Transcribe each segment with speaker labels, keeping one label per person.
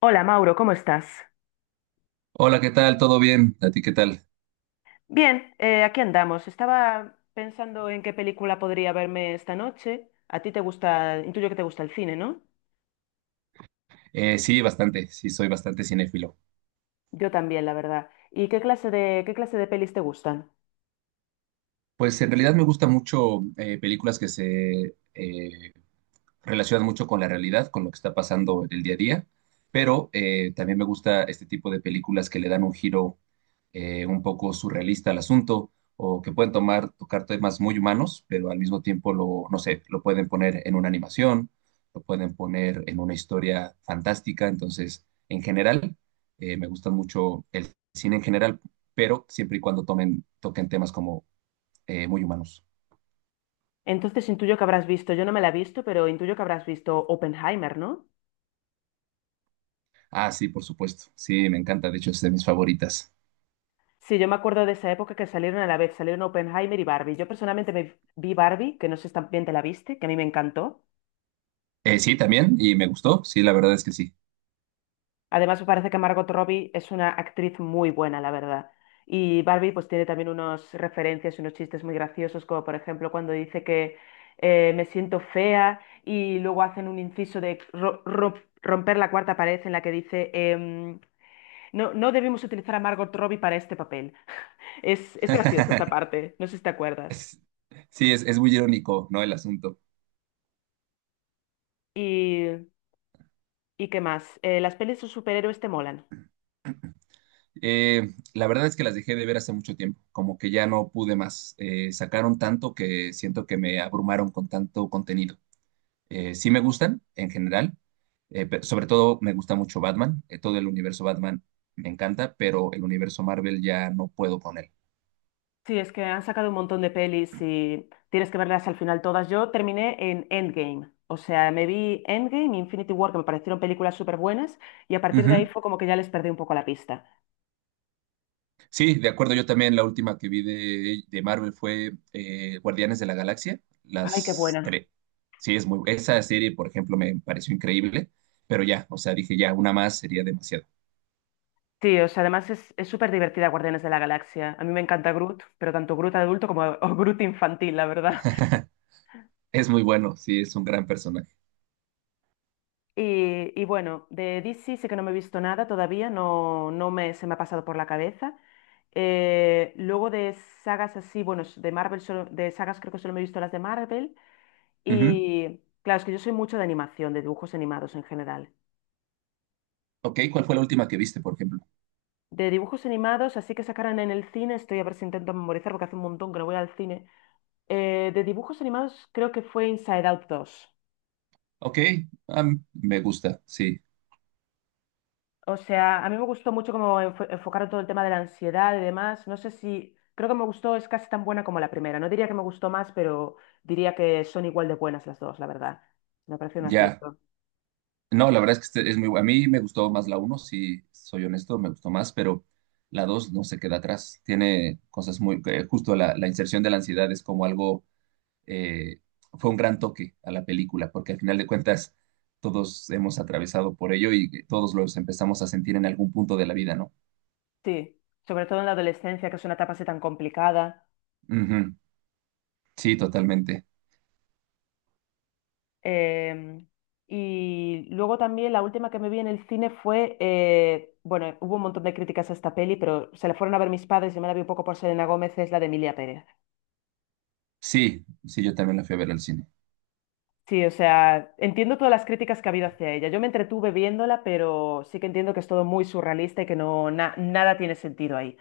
Speaker 1: Hola Mauro, ¿cómo estás?
Speaker 2: Hola, ¿qué tal? ¿Todo bien? ¿A ti qué tal?
Speaker 1: Bien, aquí andamos. Estaba pensando en qué película podría verme esta noche. A ti te gusta, intuyo que te gusta el cine, ¿no?
Speaker 2: Sí, bastante, sí, soy bastante cinéfilo.
Speaker 1: Yo también, la verdad. ¿Y qué clase de pelis te gustan?
Speaker 2: Pues en realidad me gusta mucho, películas que se relacionan mucho con la realidad, con lo que está pasando en el día a día, pero, también me gusta este tipo de películas que le dan un giro, un poco surrealista al asunto, o que pueden tocar temas muy humanos, pero al mismo tiempo lo, no sé, lo pueden poner en una animación, lo pueden poner en una historia fantástica. Entonces, en general, me gusta mucho el cine en general, pero siempre y cuando toquen temas como, muy humanos.
Speaker 1: Entonces intuyo que habrás visto, yo no me la he visto, pero intuyo que habrás visto Oppenheimer, ¿no?
Speaker 2: Ah, sí, por supuesto, sí, me encanta, de hecho es de mis favoritas.
Speaker 1: Sí, yo me acuerdo de esa época que salieron a la vez, salieron Oppenheimer y Barbie. Yo personalmente me vi Barbie, que no sé si también te la viste, que a mí me encantó.
Speaker 2: Sí, también, y me gustó, sí, la verdad es que sí.
Speaker 1: Además, me parece que Margot Robbie es una actriz muy buena, la verdad. Y Barbie pues tiene también unos referencias y unos chistes muy graciosos, como por ejemplo cuando dice que me siento fea y luego hacen un inciso de romper la cuarta pared en la que dice no, no debemos utilizar a Margot Robbie para este papel. Es gracioso esta parte, no sé si te acuerdas.
Speaker 2: Es- sí, es muy irónico, ¿no? El asunto.
Speaker 1: ¿Y, y qué más? ¿Las pelis de superhéroes te molan?
Speaker 2: La verdad es que las dejé de ver hace mucho tiempo, como que ya no pude más. Sacaron tanto que siento que me abrumaron con tanto contenido. Sí me gustan, en general, sobre todo me gusta mucho Batman, todo el universo Batman me encanta, pero el universo Marvel ya no puedo con él.
Speaker 1: Sí, es que han sacado un montón de pelis y tienes que verlas al final todas. Yo terminé en Endgame, o sea, me vi Endgame y Infinity War, que me parecieron películas súper buenas, y a partir de ahí fue como que ya les perdí un poco la pista.
Speaker 2: Sí, de acuerdo, yo también la última que vi de Marvel fue, Guardianes de la Galaxia,
Speaker 1: Ay, qué
Speaker 2: las
Speaker 1: buena.
Speaker 2: tres. Sí, es muy, esa serie, por ejemplo, me pareció increíble, pero ya, o sea, dije ya, una más sería demasiado.
Speaker 1: Sí, o sea, además es súper divertida Guardianes de la Galaxia. A mí me encanta Groot, pero tanto Groot adulto como o Groot infantil, la verdad.
Speaker 2: Es muy bueno, sí, es un gran personaje.
Speaker 1: Y bueno, de DC sí que no me he visto nada todavía, no, no me, se me ha pasado por la cabeza. Luego de sagas así, bueno, de Marvel, de sagas creo que solo me he visto las de Marvel.
Speaker 2: Ujú.
Speaker 1: Y claro, es que yo soy mucho de animación, de dibujos animados en general.
Speaker 2: Ok, ¿cuál fue la última que viste, por ejemplo?
Speaker 1: De dibujos animados, así que sacaran en el cine, estoy a ver si intento memorizar porque hace un montón que no voy al cine. De dibujos animados creo que fue Inside Out dos.
Speaker 2: Ok, ah, me gusta, sí.
Speaker 1: O sea, a mí me gustó mucho cómo enfocaron todo el tema de la ansiedad y demás. No sé si, creo que me gustó, es casi tan buena como la primera. No diría que me gustó más, pero diría que son igual de buenas las dos, la verdad. Me parece un
Speaker 2: Ya.
Speaker 1: acierto.
Speaker 2: No, la verdad es que este es muy a mí me gustó más la uno, si soy honesto, me gustó más, pero la 2 no se queda atrás. Tiene cosas muy... justo la inserción de la ansiedad es como algo. eh, Fue un gran toque a la película, porque al final de cuentas todos hemos atravesado por ello y todos los empezamos a sentir en algún punto de la vida, ¿no?
Speaker 1: Sí, sobre todo en la adolescencia, que es una etapa así tan complicada.
Speaker 2: Ujú. Sí, totalmente.
Speaker 1: Em, y luego también la última que me vi en el cine fue, bueno, hubo un montón de críticas a esta peli, pero se la fueron a ver mis padres y me la vi un poco por Selena Gómez, es la de Emilia Pérez.
Speaker 2: Sí, sí, yo también la fui a ver al cine.
Speaker 1: Sí, o sea, entiendo todas las críticas que ha habido hacia ella. Yo me entretuve viéndola, pero sí que entiendo que es todo muy surrealista y que nada tiene sentido ahí.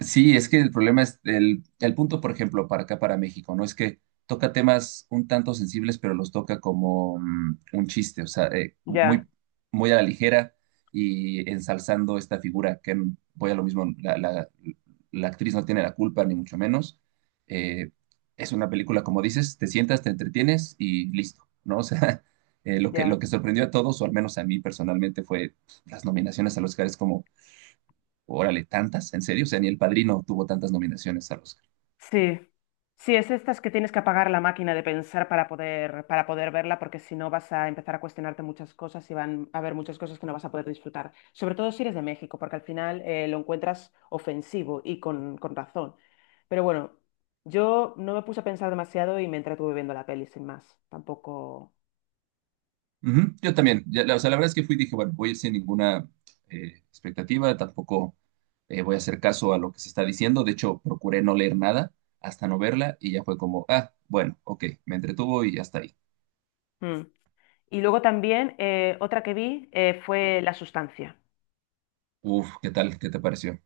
Speaker 2: Sí, es que el problema es el punto, por ejemplo, para acá, para México, ¿no? Es que toca temas un tanto sensibles, pero los toca como un chiste, o sea,
Speaker 1: Ya,
Speaker 2: muy, muy a la ligera y ensalzando esta figura, que voy a lo mismo, la actriz no tiene la culpa, ni mucho menos. Eh, es una película, como dices, te sientas, te entretienes y listo, ¿no? O sea, lo
Speaker 1: ya.
Speaker 2: lo que sorprendió a todos, o al menos a mí personalmente, fue las nominaciones a los Oscar, como órale, tantas, en serio, o sea, ni El Padrino tuvo tantas nominaciones al Oscar.
Speaker 1: Sí. Sí, es estas que tienes que apagar la máquina de pensar para poder verla, porque si no vas a empezar a cuestionarte muchas cosas y van a haber muchas cosas que no vas a poder disfrutar. Sobre todo si eres de México, porque al final lo encuentras ofensivo y con razón. Pero bueno, yo no me puse a pensar demasiado y me entretuve viendo la peli sin más. Tampoco.
Speaker 2: Ujú. Yo también, ya, o sea, la verdad es que fui y dije, bueno, voy sin ninguna, expectativa, tampoco, voy a hacer caso a lo que se está diciendo. De hecho, procuré no leer nada hasta no verla, y ya fue como, ah, bueno, ok, me entretuvo y hasta ahí.
Speaker 1: Mm. Y luego también otra que vi fue La Sustancia.
Speaker 2: Uf, ¿qué tal? ¿Qué te pareció?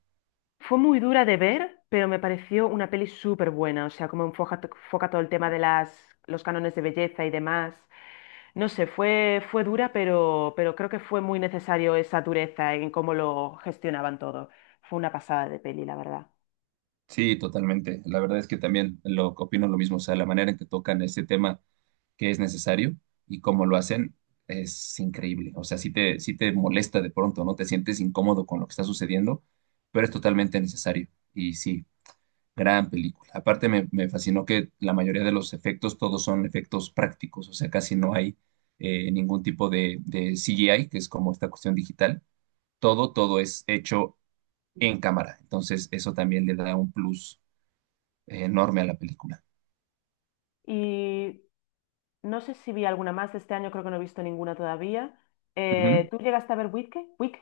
Speaker 1: Fue muy dura de ver, pero me pareció una peli súper buena. O sea, como enfoca todo el tema de las, los cánones de belleza y demás. No sé, fue dura, pero creo que fue muy necesario esa dureza en cómo lo gestionaban todo. Fue una pasada de peli, la verdad.
Speaker 2: Sí, totalmente. La verdad es que también lo opino lo mismo, o sea, la manera en que tocan este tema, que es necesario, y cómo lo hacen es increíble. O sea, sí te molesta de pronto, ¿no? Te sientes incómodo con lo que está sucediendo, pero es totalmente necesario. Y sí, gran película. Aparte me fascinó que la mayoría de los efectos, todos son efectos prácticos, o sea, casi no hay, ningún tipo de CGI, que es como esta cuestión digital. Todo es hecho en cámara. Entonces, eso también le da un plus, enorme a la película.
Speaker 1: Y no sé si vi alguna más de este año, creo que no he visto ninguna todavía.
Speaker 2: Ujú.
Speaker 1: ¿Tú llegaste a ver Wicked? Wicked,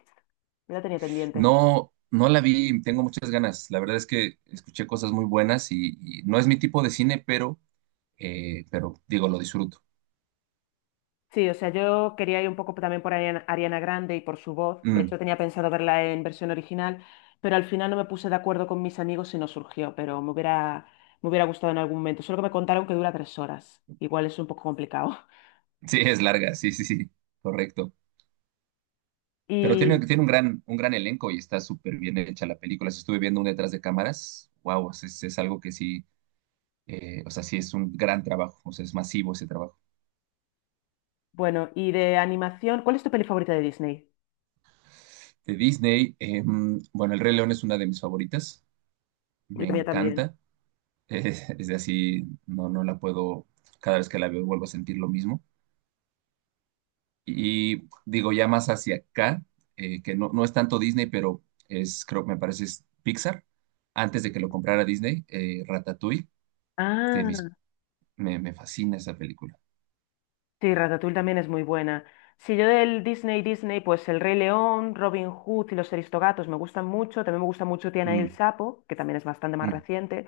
Speaker 1: la tenía pendiente.
Speaker 2: No, no la vi, tengo muchas ganas. La verdad es que escuché cosas muy buenas y no es mi tipo de cine, pero digo, lo disfruto.
Speaker 1: Sí, o sea, yo quería ir un poco también por Ariana Grande y por su voz. De
Speaker 2: Mm.
Speaker 1: hecho, tenía pensado verla en versión original, pero al final no me puse de acuerdo con mis amigos y no surgió, pero me hubiera gustado en algún momento. Solo que me contaron que dura 3 horas. Igual es un poco complicado.
Speaker 2: Sí, es larga, sí, sí, sí, correcto. Pero
Speaker 1: Y
Speaker 2: tiene un un gran elenco y está súper bien hecha la película. Si estuve viendo un detrás de cámaras, wow, es algo que sí, o sea, sí es un gran trabajo, o sea, es masivo ese trabajo.
Speaker 1: bueno, y de animación, ¿cuál es tu peli favorita de Disney?
Speaker 2: De Disney, bueno, El Rey León es una de mis favoritas,
Speaker 1: La
Speaker 2: me
Speaker 1: mía también.
Speaker 2: encanta. Es de así, no la puedo, cada vez que la veo vuelvo a sentir lo mismo. Y digo, ya más hacia acá, que no, no es tanto Disney, pero es, creo que me parece es Pixar. Antes de que lo comprara Disney, Ratatouille, de mis,
Speaker 1: Ah,
Speaker 2: me fascina esa película.
Speaker 1: sí, Ratatouille también es muy buena. Si yo del Disney, pues El Rey León, Robin Hood y Los Aristogatos me gustan mucho. También me gusta mucho Tiana y el
Speaker 2: Mm.
Speaker 1: Sapo, que también es bastante más
Speaker 2: Mm.
Speaker 1: reciente.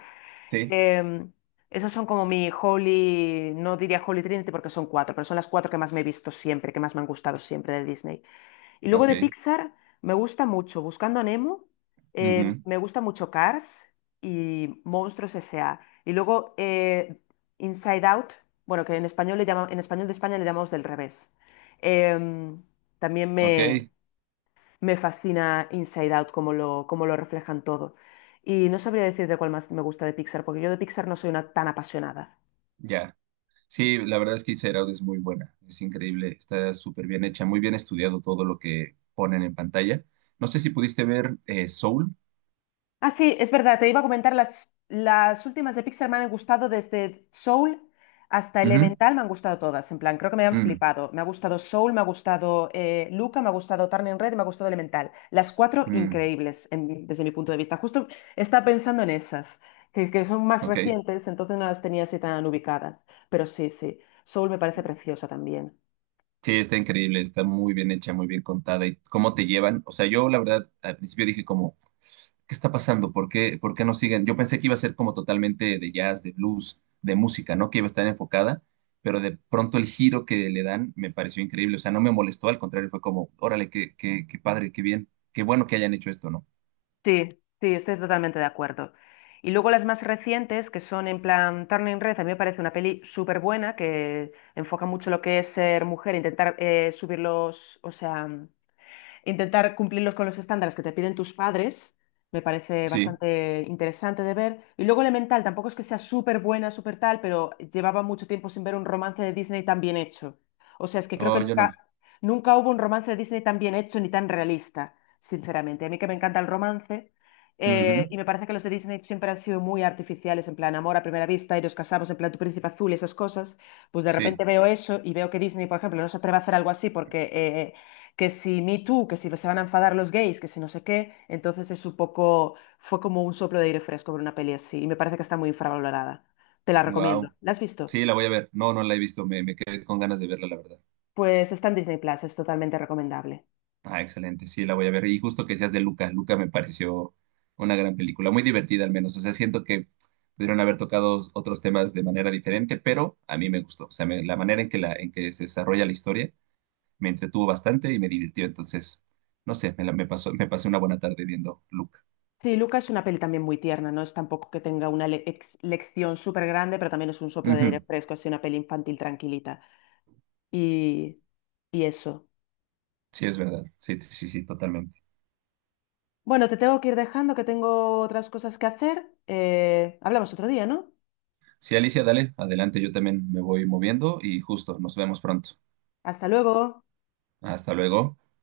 Speaker 2: Sí.
Speaker 1: Em, Esas son como mi Holy, no diría Holy Trinity porque son cuatro, pero son las cuatro que más me he visto siempre, que más me han gustado siempre de Disney. Y luego
Speaker 2: Ok.
Speaker 1: de Pixar me gusta mucho Buscando a Nemo,
Speaker 2: Ujú.
Speaker 1: me gusta mucho Cars y Monstruos S.A. Y luego Inside Out, bueno, que en español le llama, en español de España le llamamos del revés. Em, También
Speaker 2: Ok.
Speaker 1: me fascina Inside Out, cómo lo reflejan todo. Y no sabría decirte cuál más me gusta de Pixar, porque yo de Pixar no soy una tan apasionada.
Speaker 2: Ya. Sí, la verdad es que Inside Out es muy buena, es increíble, está súper bien hecha, muy bien estudiado todo lo que ponen en pantalla. No sé si pudiste ver, Soul.
Speaker 1: Ah, sí, es verdad, te iba a comentar, las últimas de Pixar me han gustado desde Soul hasta
Speaker 2: Ujú.
Speaker 1: Elemental, me han gustado todas, en plan, creo que me han
Speaker 2: Mm.
Speaker 1: flipado. Me ha gustado Soul, me ha gustado Luca, me ha gustado Turning Red, y me ha gustado Elemental. Las cuatro
Speaker 2: Mm.
Speaker 1: increíbles desde mi punto de vista. Justo estaba pensando en esas, que son más
Speaker 2: Ok.
Speaker 1: recientes, entonces no las tenía así tan ubicadas. Pero sí, sí, Soul me parece preciosa también.
Speaker 2: Sí, está increíble, está muy bien hecha, muy bien contada. ¿Y cómo te llevan? O sea, yo la verdad al principio dije como, ¿qué está pasando? ¿Por qué no siguen? Yo pensé que iba a ser como totalmente de jazz, de blues, de música, ¿no? Que iba a estar enfocada, pero de pronto el giro que le dan me pareció increíble. O sea, no me molestó, al contrario, fue como, órale, qué padre, qué bien, qué bueno que hayan hecho esto, ¿no?
Speaker 1: Sí, sí, estoy totalmente de acuerdo. Y luego las más recientes, que son en plan Turning Red, a mí me parece una peli súper buena, que enfoca mucho lo que es ser mujer, intentar subir los, o sea, intentar cumplirlos con los estándares que te piden tus padres, me parece
Speaker 2: Sí.
Speaker 1: bastante interesante de ver. Y luego Elemental, tampoco es que sea súper buena, súper tal, pero llevaba mucho tiempo sin ver un romance de Disney tan bien hecho. O sea, es que creo que
Speaker 2: Oh, yo
Speaker 1: nunca,
Speaker 2: no.
Speaker 1: nunca hubo un romance de Disney tan bien hecho ni tan realista, sinceramente. A mí que me encanta el romance. Eh,
Speaker 2: Ujú.
Speaker 1: y me parece que los de Disney siempre han sido muy artificiales, en plan amor a primera vista y nos casamos, en plan tu príncipe azul y esas cosas. Pues de repente
Speaker 2: Sí.
Speaker 1: veo eso y veo que Disney, por ejemplo, no se atreve a hacer algo así porque que si Me Too, que si se van a enfadar los gays, que si no sé qué, entonces es un poco, fue como un soplo de aire fresco ver una peli así y me parece que está muy infravalorada. Te la recomiendo.
Speaker 2: Wow.
Speaker 1: ¿La has visto?
Speaker 2: Sí, la voy a ver. No, no la he visto, me quedé con ganas de verla, la verdad.
Speaker 1: Pues está en Disney Plus, es totalmente recomendable.
Speaker 2: Ah, excelente, sí, la voy a ver. Y justo que seas de Luca, Luca me pareció una gran película, muy divertida al menos. O sea, siento que pudieron haber tocado otros temas de manera diferente, pero a mí me gustó. O sea, la manera en en que se desarrolla la historia me entretuvo bastante y me divirtió. Entonces, no sé, me, la- me pasó, me pasé una buena tarde viendo Luca.
Speaker 1: Sí, Luca es una peli también muy tierna, no es tampoco que tenga una lección súper grande, pero también es un soplo de aire
Speaker 2: Ujú.
Speaker 1: fresco, así una peli infantil tranquilita. Y, y eso.
Speaker 2: Sí, es verdad. Sí, sí, sí, totalmente.
Speaker 1: Bueno, te tengo que ir dejando, que tengo otras cosas que hacer. Hablamos otro día, ¿no?
Speaker 2: Sí, Alicia, dale, adelante, yo también me voy moviendo y justo, nos vemos pronto.
Speaker 1: Hasta luego.
Speaker 2: Hasta luego.